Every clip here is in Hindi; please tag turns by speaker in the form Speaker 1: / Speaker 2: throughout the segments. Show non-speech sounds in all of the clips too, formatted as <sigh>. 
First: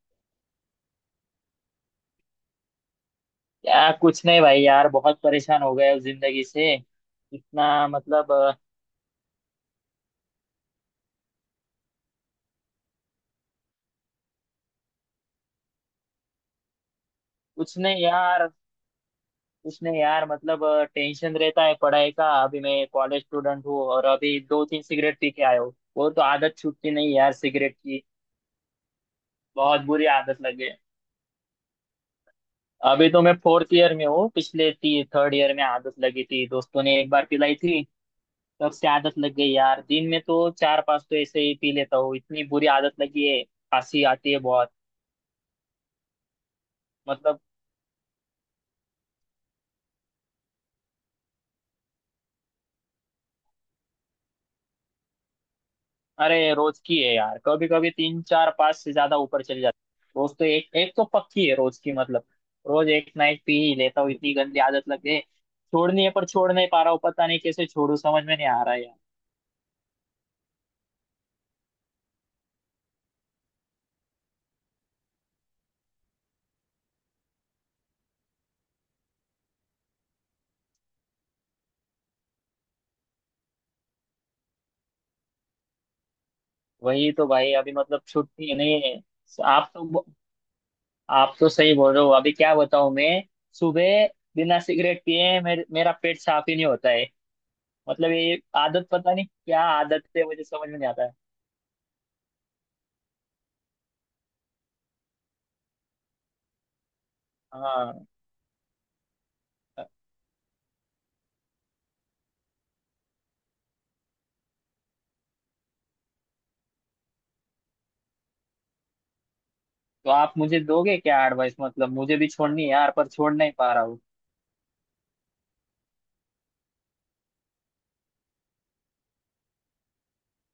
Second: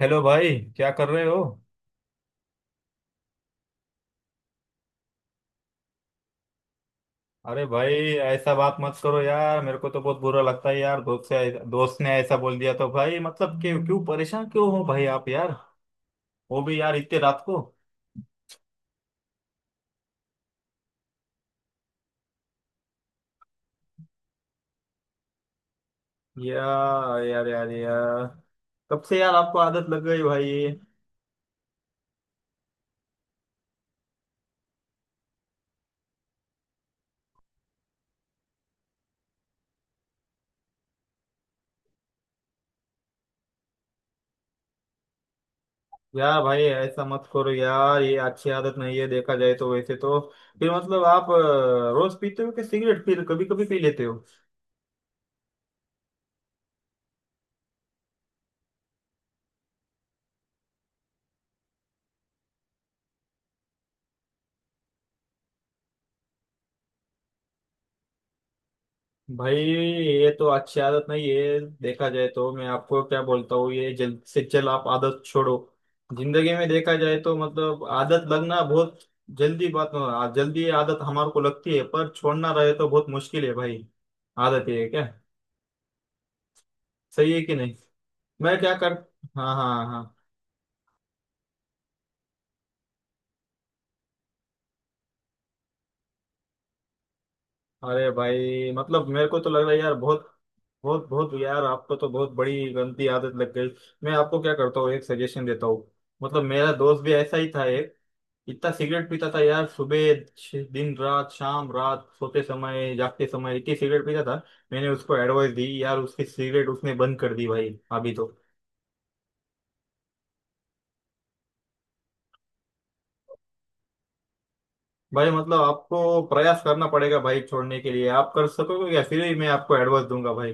Speaker 1: हेलो भाई, क्या कर रहे हो।
Speaker 2: या कुछ नहीं भाई, यार बहुत परेशान हो गए उस जिंदगी से।
Speaker 1: अरे
Speaker 2: इतना
Speaker 1: भाई,
Speaker 2: मतलब
Speaker 1: ऐसा बात मत करो यार, मेरे को तो बहुत बुरा लगता है यार, दोस्त से दोस्त ने ऐसा बोल दिया तो। भाई मतलब कि क्यों परेशान, क्यों हो भाई आप यार? वो भी यार इतने रात को।
Speaker 2: कुछ नहीं यार। कुछ नहीं यार, मतलब टेंशन रहता है पढ़ाई का। अभी मैं कॉलेज स्टूडेंट हूँ और अभी दो तीन सिगरेट पी के आया हूँ। वो तो आदत छूटती नहीं
Speaker 1: यार
Speaker 2: यार
Speaker 1: यार यार
Speaker 2: सिगरेट की।
Speaker 1: यार, कब से यार आपको
Speaker 2: बहुत
Speaker 1: आदत लग
Speaker 2: बुरी
Speaker 1: गई
Speaker 2: आदत लगी
Speaker 1: भाई?
Speaker 2: है। अभी तो मैं फोर्थ ईयर में हूँ, पिछले ती थर्ड ईयर में आदत लगी थी, दोस्तों ने एक बार पिलाई थी। तब से आदत लग गई यार। दिन में तो चार पांच तो ऐसे ही पी लेता हूँ, इतनी बुरी आदत लगी है। खांसी आती है बहुत।
Speaker 1: यार भाई ऐसा मत
Speaker 2: मतलब
Speaker 1: करो यार, ये अच्छी आदत नहीं है, देखा जाए तो वैसे तो फिर मतलब आप रोज पीते हो कि सिगरेट, फिर कभी कभी पी लेते हो?
Speaker 2: अरे, रोज की है यार। कभी कभी तीन चार पांच से ज्यादा ऊपर चली जाती है। रोज तो एक एक तो पक्की है, रोज की मतलब। रोज एक ना एक पी ही लेता हूँ, इतनी गंदी आदत लग गई है। छोड़नी है पर छोड़ नहीं पा रहा हूँ, पता नहीं कैसे छोड़ू, समझ में नहीं आ रहा है यार।
Speaker 1: भाई ये तो अच्छी आदत नहीं है, देखा जाए तो। मैं आपको क्या बोलता हूँ, ये जल्द से जल्द आप आदत छोड़ो। जिंदगी में देखा जाए तो मतलब आदत लगना बहुत जल्दी, जल्दी आदत हमारे को लगती है, पर छोड़ना रहे तो बहुत मुश्किल है भाई। आदत ये है क्या?
Speaker 2: वही तो
Speaker 1: सही है
Speaker 2: भाई,
Speaker 1: कि
Speaker 2: अभी
Speaker 1: नहीं?
Speaker 2: मतलब छुट्टी है
Speaker 1: मैं क्या
Speaker 2: नहीं
Speaker 1: कर।
Speaker 2: है।
Speaker 1: हाँ
Speaker 2: आप तो,
Speaker 1: हाँ हाँ।
Speaker 2: आप तो सही बोल रहे हो। अभी क्या बताऊं मैं। सुबह बिना सिगरेट पिए मेरा पेट साफ ही नहीं होता है।
Speaker 1: अरे
Speaker 2: मतलब ये
Speaker 1: भाई
Speaker 2: आदत
Speaker 1: मतलब
Speaker 2: पता नहीं
Speaker 1: मेरे को तो लग
Speaker 2: क्या
Speaker 1: रहा है यार,
Speaker 2: आदत है,
Speaker 1: बहुत
Speaker 2: मुझे समझ में नहीं आता
Speaker 1: बहुत
Speaker 2: है।
Speaker 1: बहुत यार, आपको तो बहुत बड़ी गंदी आदत लग गई। मैं आपको क्या करता हूँ, एक सजेशन देता हूँ। मतलब मेरा दोस्त भी ऐसा ही था एक,
Speaker 2: हाँ।
Speaker 1: इतना सिगरेट पीता था यार, सुबह दिन रात शाम रात, सोते समय जागते समय इतनी सिगरेट पीता था। मैंने उसको एडवाइस दी यार, उसकी सिगरेट उसने बंद कर दी भाई अभी तो।
Speaker 2: तो आप मुझे दोगे क्या एडवाइस? मतलब मुझे भी छोड़नी है यार पर छोड़ नहीं पा रहा हूँ।
Speaker 1: भाई मतलब आपको प्रयास करना पड़ेगा भाई छोड़ने के लिए, आप कर सकोगे क्या, फिर ही मैं आपको एडवाइस दूंगा भाई।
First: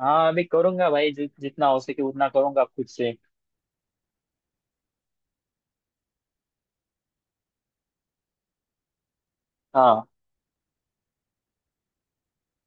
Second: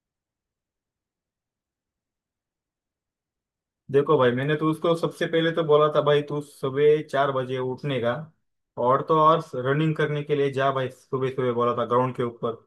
Speaker 2: हाँ अभी करूंगा भाई, जितना हो सके उतना करूंगा खुद से।
Speaker 1: देखो भाई, मैंने तो उसको सबसे पहले तो बोला था भाई, तू सुबह चार बजे उठने का, और तो और रनिंग
Speaker 2: हाँ।
Speaker 1: करने के लिए जा भाई, सुबह सुबह बोला था ग्राउंड के ऊपर।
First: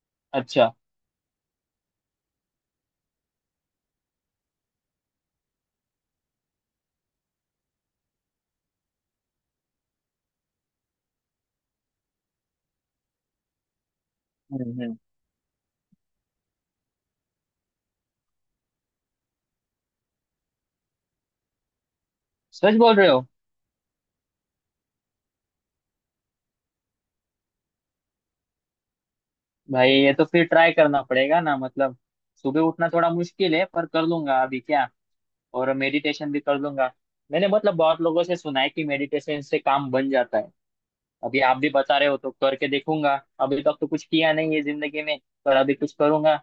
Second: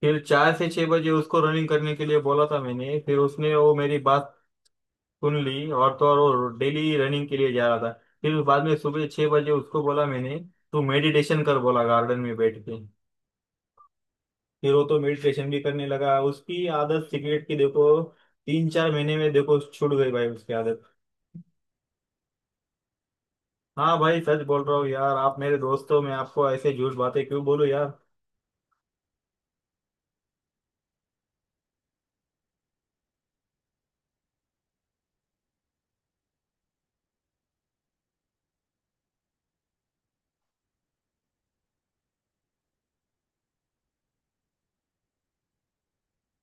Speaker 1: फिर चार से
Speaker 2: अच्छा।
Speaker 1: छह बजे उसको रनिंग करने के लिए बोला था मैंने, फिर उसने वो मेरी बात सुन ली, और तो और वो डेली रनिंग के लिए जा रहा था। फिर बाद में सुबह छह बजे उसको बोला मैंने, तू मेडिटेशन कर, बोला गार्डन में बैठ के। फिर वो
Speaker 2: हम्म।
Speaker 1: तो मेडिटेशन भी करने लगा, उसकी आदत सिगरेट की देखो तीन चार महीने में देखो छूट गई भाई उसकी आदत।
Speaker 2: सच बोल रहे हो?
Speaker 1: हाँ भाई सच बोल रहा हूँ यार, आप मेरे दोस्त हो, मैं आपको ऐसे झूठ बातें क्यों बोलूँ यार।
Speaker 2: भाई ये तो फिर ट्राई करना पड़ेगा ना मतलब। सुबह उठना थोड़ा मुश्किल है पर कर लूंगा अभी क्या। और मेडिटेशन भी कर लूंगा। मैंने मतलब बहुत लोगों से सुना है कि मेडिटेशन से काम बन जाता है। अभी आप भी बता रहे हो तो करके देखूंगा। अभी तक तो कुछ किया नहीं है जिंदगी में। पर अभी कुछ करूंगा।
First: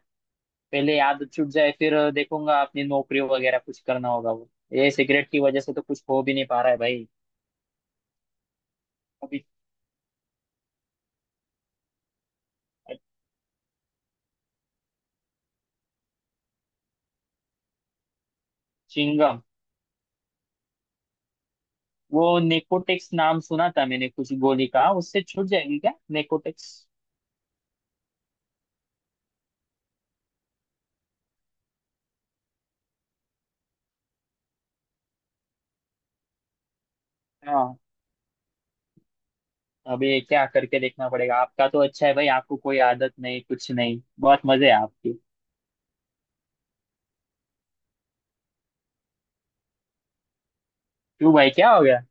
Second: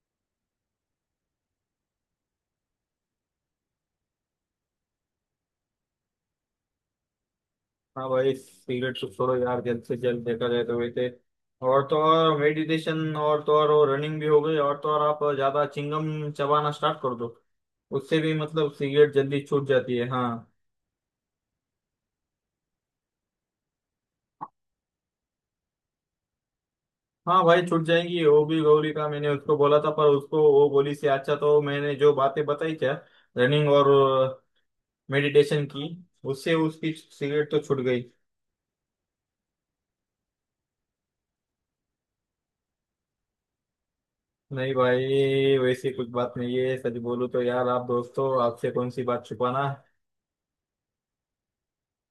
Speaker 2: पहले याद छूट जाए फिर देखूंगा, अपनी नौकरी वगैरह कुछ करना होगा वो, ये सिगरेट की वजह से तो कुछ हो भी नहीं पा रहा है भाई।
Speaker 1: हाँ भाई, सिगरेट तो छोड़ो
Speaker 2: अभी
Speaker 1: यार जल्द से जल्द, देखा जाए तो वैसे, और तो और मेडिटेशन, और तो और रनिंग भी हो गई, और तो और आप ज्यादा चिंगम चबाना स्टार्ट कर दो। उससे भी मतलब सिगरेट
Speaker 2: चिंगम,
Speaker 1: जल्दी छूट जाती है, हाँ।
Speaker 2: वो नेकोटेक्स नाम सुना था मैंने कुछ गोली का, उससे छूट जाएगी क्या नेकोटेक्स?
Speaker 1: हाँ भाई छूट जाएंगी, वो भी गौरी का मैंने उसको बोला था, पर उसको वो बोली से अच्छा तो मैंने जो बातें बताई क्या, रनिंग और मेडिटेशन की, उससे उसकी सिगरेट तो
Speaker 2: हाँ।
Speaker 1: छूट गई।
Speaker 2: अभी क्या करके देखना पड़ेगा। आपका तो अच्छा है भाई, आपको कोई आदत नहीं, कुछ नहीं, बहुत मजे
Speaker 1: नहीं
Speaker 2: है आपकी।
Speaker 1: भाई वैसी कुछ बात नहीं है, सच बोलूं तो यार आप दोस्तों आपसे कौन सी बात छुपाना।
Speaker 2: क्यों भाई क्या हो गया?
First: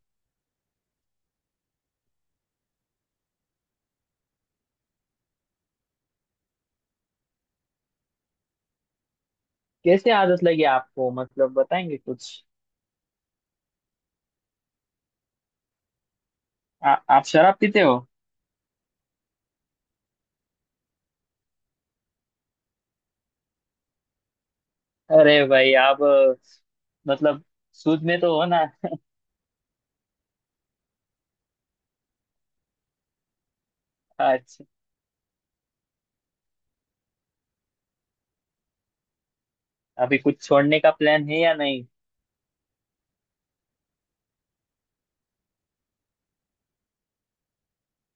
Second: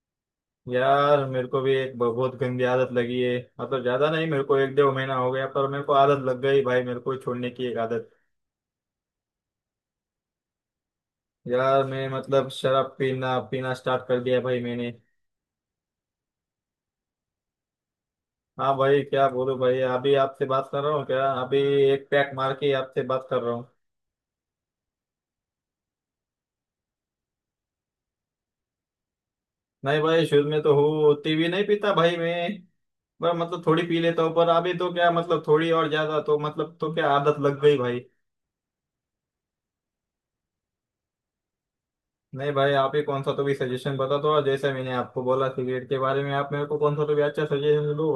Speaker 1: यार मेरे को भी एक बहुत गंदी आदत लगी है, मतलब ज्यादा नहीं, मेरे को एक डेढ़ महीना हो गया पर मेरे को आदत लग गई भाई, मेरे को छोड़ने की एक आदत।
Speaker 2: कैसे आदत लगी आपको, मतलब
Speaker 1: यार
Speaker 2: बताएंगे
Speaker 1: मैं
Speaker 2: कुछ?
Speaker 1: मतलब शराब पीना पीना स्टार्ट कर दिया भाई मैंने।
Speaker 2: आप शराब पीते हो?
Speaker 1: हाँ भाई क्या बोलूं भाई, अभी आपसे बात कर रहा हूँ क्या अभी एक पैक मार के आपसे बात कर रहा हूँ।
Speaker 2: अरे भाई आप मतलब सूद में तो हो ना? <laughs>
Speaker 1: नहीं भाई, शुरू में तो हूँ, टीवी नहीं पीता भाई मैं, पर मतलब थोड़ी पी लेता हूँ, पर
Speaker 2: अच्छा।
Speaker 1: अभी तो क्या मतलब थोड़ी और ज्यादा तो मतलब तो क्या आदत लग गई भाई।
Speaker 2: अभी कुछ छोड़ने का प्लान है या नहीं?
Speaker 1: नहीं भाई आप ही कौन सा तो भी सजेशन बता दो, और जैसे मैंने आपको बोला सिगरेट के बारे में, आप मेरे को कौन सा तो भी अच्छा सजेशन दो।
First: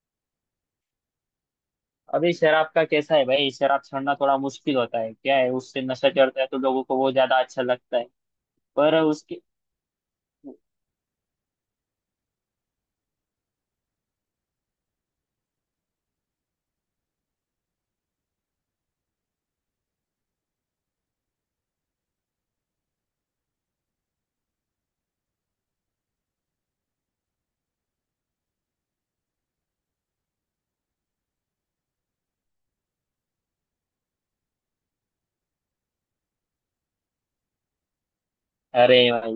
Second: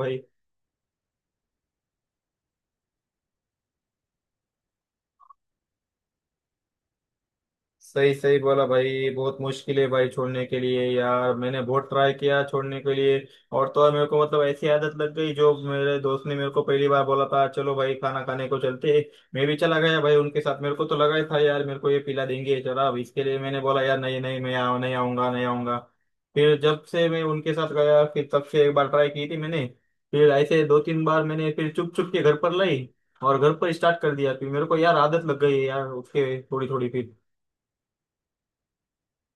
Speaker 2: अभी शराब का कैसा है भाई? शराब छोड़ना थोड़ा मुश्किल होता है क्या है, उससे नशा चढ़ता है तो लोगों को वो ज्यादा अच्छा लगता है।
Speaker 1: सही सही बोला
Speaker 2: पर
Speaker 1: भाई, बहुत
Speaker 2: उसकी
Speaker 1: मुश्किल है भाई छोड़ने के लिए यार, मैंने बहुत ट्राई किया छोड़ने के लिए। और तो और मेरे को मतलब ऐसी आदत लग गई, जो मेरे दोस्त ने मेरे को पहली बार बोला था, "चलो भाई खाना खाने को चलते हैं।" मैं भी चला गया भाई उनके साथ, मेरे को तो लगा ही था यार मेरे को ये पिला देंगे जरा, अब इसके लिए मैंने बोला यार, नहीं नहीं मैं आऊ नहीं आऊंगा, नहीं आऊंगा। फिर जब से मैं उनके साथ गया, फिर तब से एक बार ट्राई की थी मैंने, फिर ऐसे दो तीन बार मैंने, फिर चुप चुप के घर पर लाई और घर पर स्टार्ट कर दिया, फिर मेरे को यार आदत लग गई यार उसके थोड़ी थोड़ी फिर।
Speaker 2: अरे भाई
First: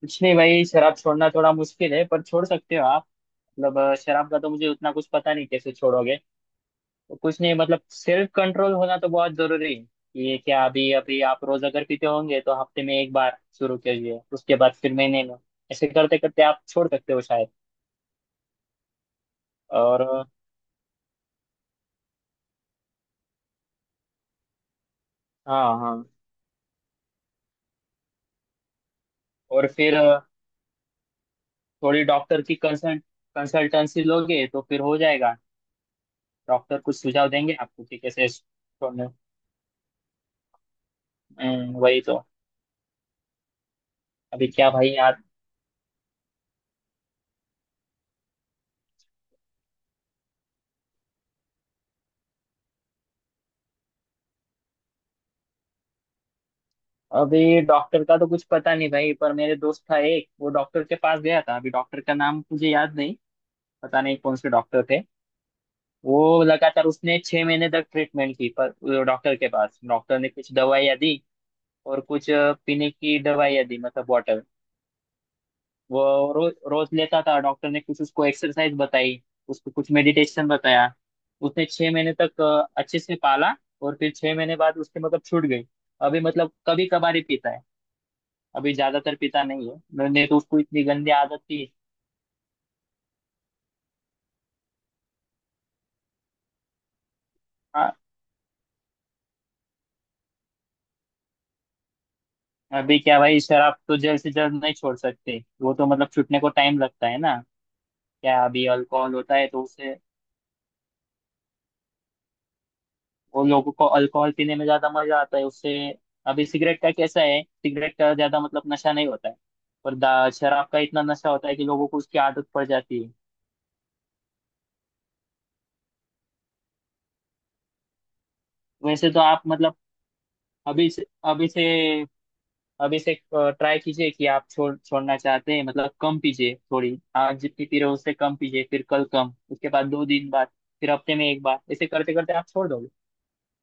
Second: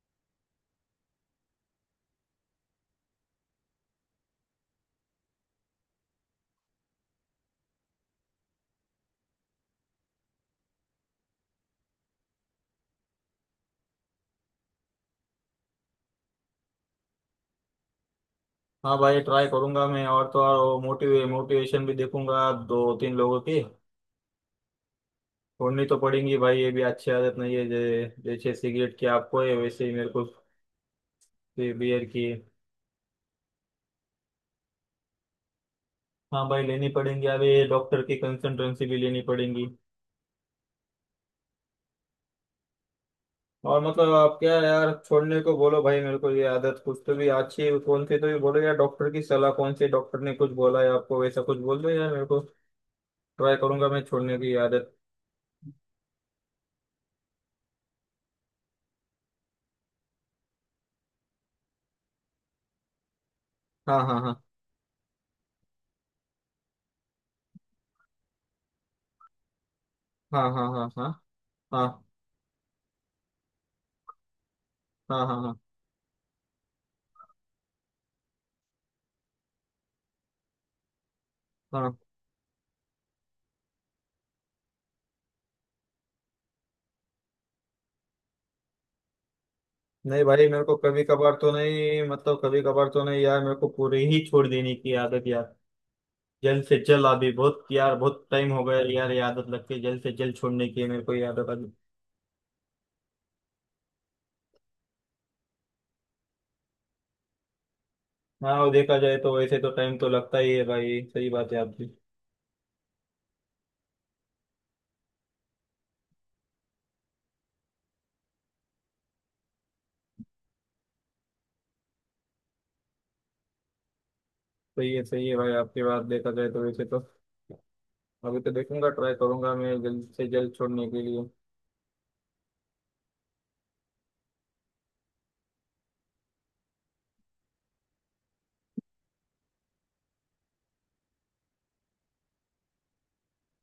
Speaker 2: कुछ नहीं भाई, शराब छोड़ना थोड़ा मुश्किल है पर छोड़ सकते हो आप। मतलब शराब का तो मुझे उतना कुछ पता नहीं कैसे छोड़ोगे। तो कुछ नहीं मतलब सेल्फ कंट्रोल होना तो बहुत जरूरी है। ये क्या अभी अभी आप रोज अगर पीते होंगे तो हफ्ते में एक बार शुरू कीजिए, उसके बाद फिर महीने में, ऐसे करते करते आप छोड़ सकते हो शायद।
Speaker 1: हाँ भाई ट्राई करूंगा
Speaker 2: और
Speaker 1: मैं, और तो और मोटिवेशन भी देखूंगा दो तीन लोगों की।
Speaker 2: हाँ
Speaker 1: छोड़नी तो
Speaker 2: हाँ।
Speaker 1: पड़ेंगी भाई, ये भी अच्छी आदत नहीं है, जैसे सिगरेट की आपको है
Speaker 2: और
Speaker 1: वैसे ही
Speaker 2: फिर
Speaker 1: मेरे को
Speaker 2: थोड़ी
Speaker 1: बियर की है।
Speaker 2: डॉक्टर की कंसल्टेंसी लोगे तो फिर हो जाएगा।
Speaker 1: हाँ भाई
Speaker 2: डॉक्टर
Speaker 1: लेनी
Speaker 2: कुछ
Speaker 1: पड़ेंगी,
Speaker 2: सुझाव
Speaker 1: अभी
Speaker 2: देंगे आपको कि
Speaker 1: डॉक्टर की
Speaker 2: कैसे
Speaker 1: कंसल्टेंसी भी
Speaker 2: छोड़ने।
Speaker 1: लेनी पड़ेगी।
Speaker 2: वही तो।
Speaker 1: और मतलब आप
Speaker 2: अभी
Speaker 1: क्या
Speaker 2: क्या भाई
Speaker 1: यार
Speaker 2: यार।
Speaker 1: छोड़ने को बोलो भाई मेरे को, ये आदत कुछ तो भी अच्छी है, कौन सी तो भी बोलो यार, डॉक्टर की सलाह कौन से डॉक्टर ने कुछ बोला है आपको, वैसा कुछ बोल दो यार मेरे को। ट्राई करूंगा मैं छोड़ने की आदत।
Speaker 2: अभी डॉक्टर का तो कुछ पता नहीं भाई, पर मेरे दोस्त था एक, वो डॉक्टर के पास गया था। अभी डॉक्टर का नाम मुझे याद नहीं,
Speaker 1: हाँ
Speaker 2: पता नहीं
Speaker 1: हाँ
Speaker 2: कौन
Speaker 1: हाँ
Speaker 2: से डॉक्टर थे। वो लगातार उसने छह महीने तक ट्रीटमेंट की। पर वो डॉक्टर के पास, डॉक्टर ने
Speaker 1: हाँ
Speaker 2: कुछ
Speaker 1: हाँ हाँ
Speaker 2: दवाइयाँ
Speaker 1: हाँ
Speaker 2: दी और
Speaker 1: हाँ
Speaker 2: कुछ पीने की दवाइयाँ दी, मतलब वाटर।
Speaker 1: हाँ हाँ हाँ
Speaker 2: वो रोज लेता था। डॉक्टर ने कुछ उसको एक्सरसाइज बताई, उसको कुछ मेडिटेशन बताया। उसने छह
Speaker 1: हाँ।
Speaker 2: महीने तक अच्छे से पाला। और फिर छह महीने बाद उसके मतलब छूट गई। अभी मतलब कभी कभार ही पीता है, अभी ज्यादातर पीता नहीं है।
Speaker 1: नहीं
Speaker 2: मैंने तो
Speaker 1: भाई
Speaker 2: उसको
Speaker 1: मेरे को
Speaker 2: इतनी
Speaker 1: कभी
Speaker 2: गंदी
Speaker 1: कभार
Speaker 2: आदत
Speaker 1: तो
Speaker 2: थी।
Speaker 1: नहीं, मतलब कभी कभार तो नहीं यार, मेरे को पूरी ही छोड़ देने की आदत यार, जल्द से जल्द, अभी बहुत
Speaker 2: हाँ,
Speaker 1: यार बहुत टाइम हो गया यार, ये आदत लग के जल्द से जल्द छोड़ने की है मेरे को ये आदत अभी।
Speaker 2: अभी क्या भाई, शराब तो जल्द से जल्द नहीं छोड़ सकते, वो तो मतलब छूटने को टाइम लगता है ना। क्या
Speaker 1: हाँ,
Speaker 2: अभी
Speaker 1: वो देखा
Speaker 2: अल्कोहल
Speaker 1: जाए तो
Speaker 2: होता है
Speaker 1: वैसे
Speaker 2: तो
Speaker 1: तो
Speaker 2: उससे,
Speaker 1: टाइम तो लगता ही है भाई, सही बात है आपकी।
Speaker 2: और लोगों को अल्कोहल पीने में ज्यादा मजा आता है उससे। अभी सिगरेट का कैसा है, सिगरेट का ज्यादा मतलब नशा नहीं होता है, पर शराब का इतना नशा होता है कि लोगों को उसकी आदत पड़ जाती है।
Speaker 1: सही है, सही है भाई, आपकी बात देखा जाए तो वैसे तो। अभी तो देखूंगा,
Speaker 2: वैसे
Speaker 1: ट्राई
Speaker 2: तो आप
Speaker 1: करूंगा मैं
Speaker 2: मतलब
Speaker 1: जल्द से जल्द छोड़ने
Speaker 2: अभी
Speaker 1: के
Speaker 2: से
Speaker 1: लिए।
Speaker 2: अभी से अभी से ट्राई कीजिए कि आप छोड़ना चाहते हैं। मतलब कम पीजिए थोड़ी, आज जितनी पी रहे हो उससे कम पीजिए, फिर कल कम, उसके बाद दो दिन बाद, फिर हफ्ते में एक बार, ऐसे करते करते आप छोड़ दोगे।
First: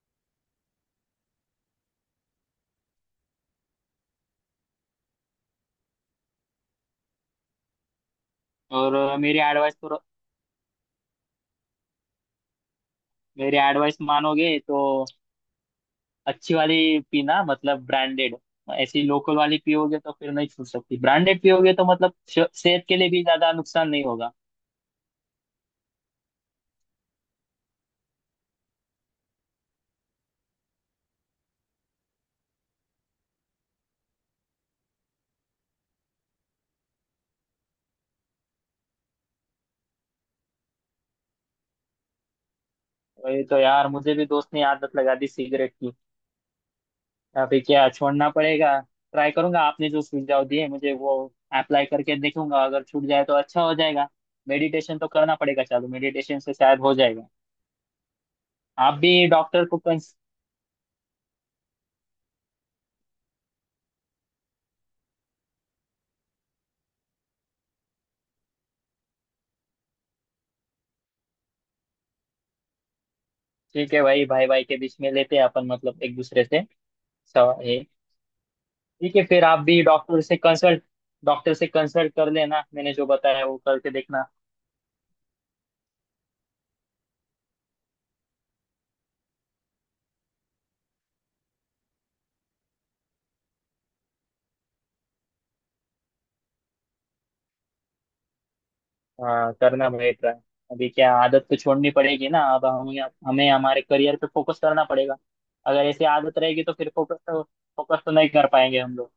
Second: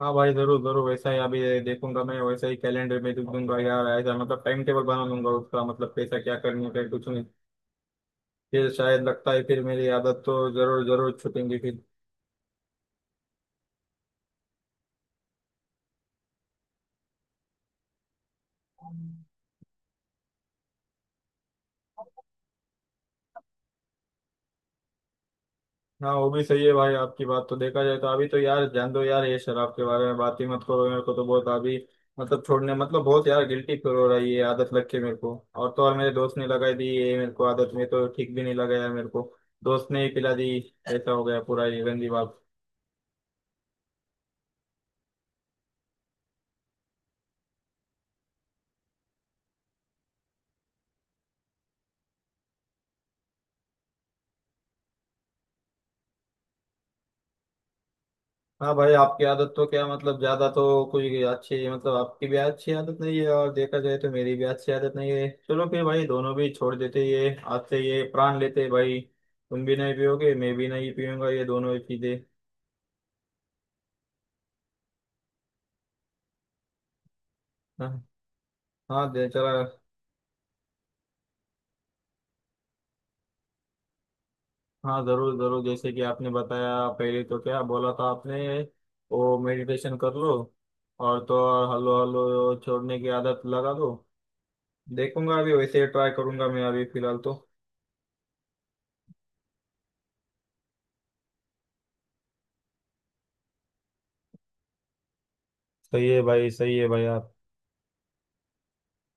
Speaker 1: हाँ भाई जरूर जरूर, वैसा ही अभी देखूंगा मैं, वैसा ही कैलेंडर में लिख दूंगा यार, ऐसा मतलब टाइम टेबल बना लूंगा उसका, मतलब पैसा क्या करने का कुछ नहीं, फिर
Speaker 2: और
Speaker 1: शायद लगता
Speaker 2: मेरी
Speaker 1: है फिर
Speaker 2: एडवाइस
Speaker 1: मेरी
Speaker 2: तो,
Speaker 1: आदत तो जरूर जरूर छूटेंगी फिर।
Speaker 2: मेरी एडवाइस मानोगे तो अच्छी वाली पीना, मतलब ब्रांडेड। ऐसी लोकल वाली पियोगे तो फिर नहीं छूट सकती। ब्रांडेड पियोगे तो मतलब सेहत के लिए भी ज्यादा नुकसान नहीं होगा।
Speaker 1: हाँ वो भी सही है भाई, आपकी बात तो देखा जाए तो। अभी तो यार जान दो यार, ये शराब के बारे में बात ही मत करो, मेरे को तो बहुत अभी मतलब छोड़ने मतलब बहुत यार गिल्टी फील हो रही है ये आदत लग के मेरे को, और तो और मेरे दोस्त ने लगाई दी ये मेरे को आदत, में तो ठीक भी नहीं लगा यार मेरे को, दोस्त ने ही पिला दी, ऐसा हो गया पूरा ये गंदी बात।
Speaker 2: वही तो यार, मुझे भी दोस्त ने आदत लगा दी सिगरेट की। अभी क्या छोड़ना पड़ेगा। ट्राई करूंगा, आपने जो सुझाव दिए मुझे वो अप्लाई करके देखूंगा, अगर छूट जाए तो अच्छा हो जाएगा। मेडिटेशन तो करना पड़ेगा चालू, मेडिटेशन से शायद हो जाएगा।
Speaker 1: हाँ भाई
Speaker 2: आप
Speaker 1: आपकी
Speaker 2: भी
Speaker 1: आदत तो
Speaker 2: डॉक्टर को
Speaker 1: क्या
Speaker 2: कंस-।
Speaker 1: मतलब ज्यादा तो कोई अच्छी, मतलब आपकी भी अच्छी आदत नहीं है, और देखा जाए तो मेरी भी अच्छी आदत नहीं है, चलो फिर भाई दोनों भी छोड़ देते ये आज से, ये प्राण लेते हैं भाई, तुम भी नहीं पियोगे मैं भी नहीं पीऊंगा ये दोनों ही चीजें।
Speaker 2: ठीक है भाई, भाई भाई के बीच में लेते हैं अपन, मतलब एक दूसरे से। सवा- ये।
Speaker 1: हाँ। हाँ
Speaker 2: ठीक है
Speaker 1: दे
Speaker 2: फिर,
Speaker 1: चला।
Speaker 2: आप भी डॉक्टर से कंसल्ट कर लेना, मैंने जो बताया वो करके देखना।
Speaker 1: हाँ जरूर जरूर, जैसे कि आपने बताया पहले तो, क्या बोला था आपने, वो मेडिटेशन कर लो, और तो और हल्लो हल्लो छोड़ने की आदत लगा दो। देखूंगा अभी, वैसे ट्राई करूंगा मैं अभी फिलहाल तो।
Speaker 2: हाँ करना भाई ट्राई। अभी क्या आदत तो छोड़नी पड़ेगी ना अब हमें। हमें हमारे करियर पे फोकस करना पड़ेगा। अगर ऐसी
Speaker 1: सही है
Speaker 2: आदत
Speaker 1: भाई,
Speaker 2: रहेगी तो
Speaker 1: सही है
Speaker 2: फिर
Speaker 1: भाई।
Speaker 2: फोकस तो नहीं कर पाएंगे हम लोग।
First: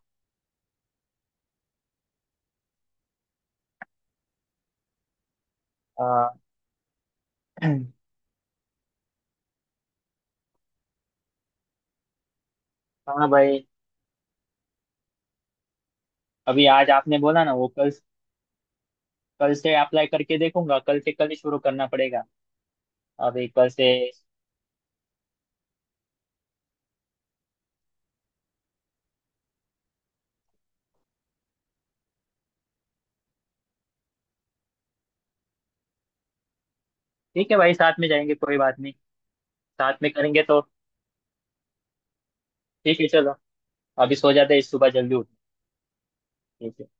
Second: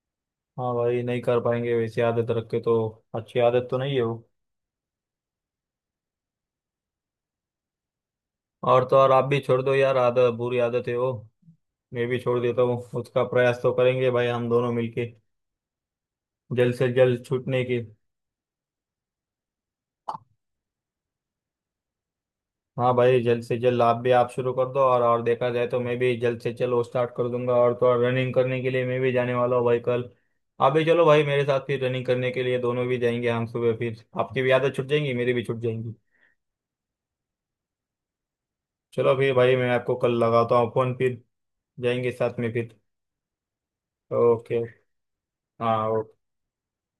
Speaker 1: हाँ भाई नहीं कर पाएंगे वैसी आदत रख के तो, अच्छी आदत तो नहीं है वो।
Speaker 2: हाँ। <clears throat>
Speaker 1: और तो और आप भी छोड़ दो यार, आदत बुरी आदत है वो, मैं भी छोड़ देता हूँ, उसका
Speaker 2: हाँ
Speaker 1: प्रयास
Speaker 2: भाई।
Speaker 1: तो करेंगे भाई हम दोनों मिलके।
Speaker 2: अभी
Speaker 1: जल्द से
Speaker 2: आज आपने
Speaker 1: जल्द
Speaker 2: बोला ना
Speaker 1: छूटने
Speaker 2: वो
Speaker 1: की।
Speaker 2: कल, कल से अप्लाई करके देखूंगा। कल से, कल ही शुरू करना पड़ेगा।
Speaker 1: हाँ भाई जल्द
Speaker 2: अभी
Speaker 1: से
Speaker 2: कल
Speaker 1: जल्द
Speaker 2: से।
Speaker 1: आप भी, आप शुरू कर दो, और देखा जाए तो मैं भी जल्द से जल्द वो स्टार्ट कर दूंगा, और तो और रनिंग करने के लिए मैं भी जाने वाला हूँ भाई कल, आप भी चलो भाई मेरे साथ फिर रनिंग करने के लिए, दोनों भी जाएंगे हम सुबह, फिर आपकी भी आदत छूट जाएंगी मेरी भी छूट जाएंगी।
Speaker 2: ठीक है भाई, साथ में जाएंगे कोई बात नहीं।
Speaker 1: चलो फिर भाई, मैं आपको
Speaker 2: साथ में
Speaker 1: कल
Speaker 2: करेंगे
Speaker 1: लगाता
Speaker 2: तो।
Speaker 1: हूँ फोन, फिर जाएंगे साथ में फिर।
Speaker 2: ठीक है, चलो। अभी सो जाते
Speaker 1: ओके।
Speaker 2: हैं, सुबह जल्दी उठ।
Speaker 1: हाँ।
Speaker 2: ठीक है।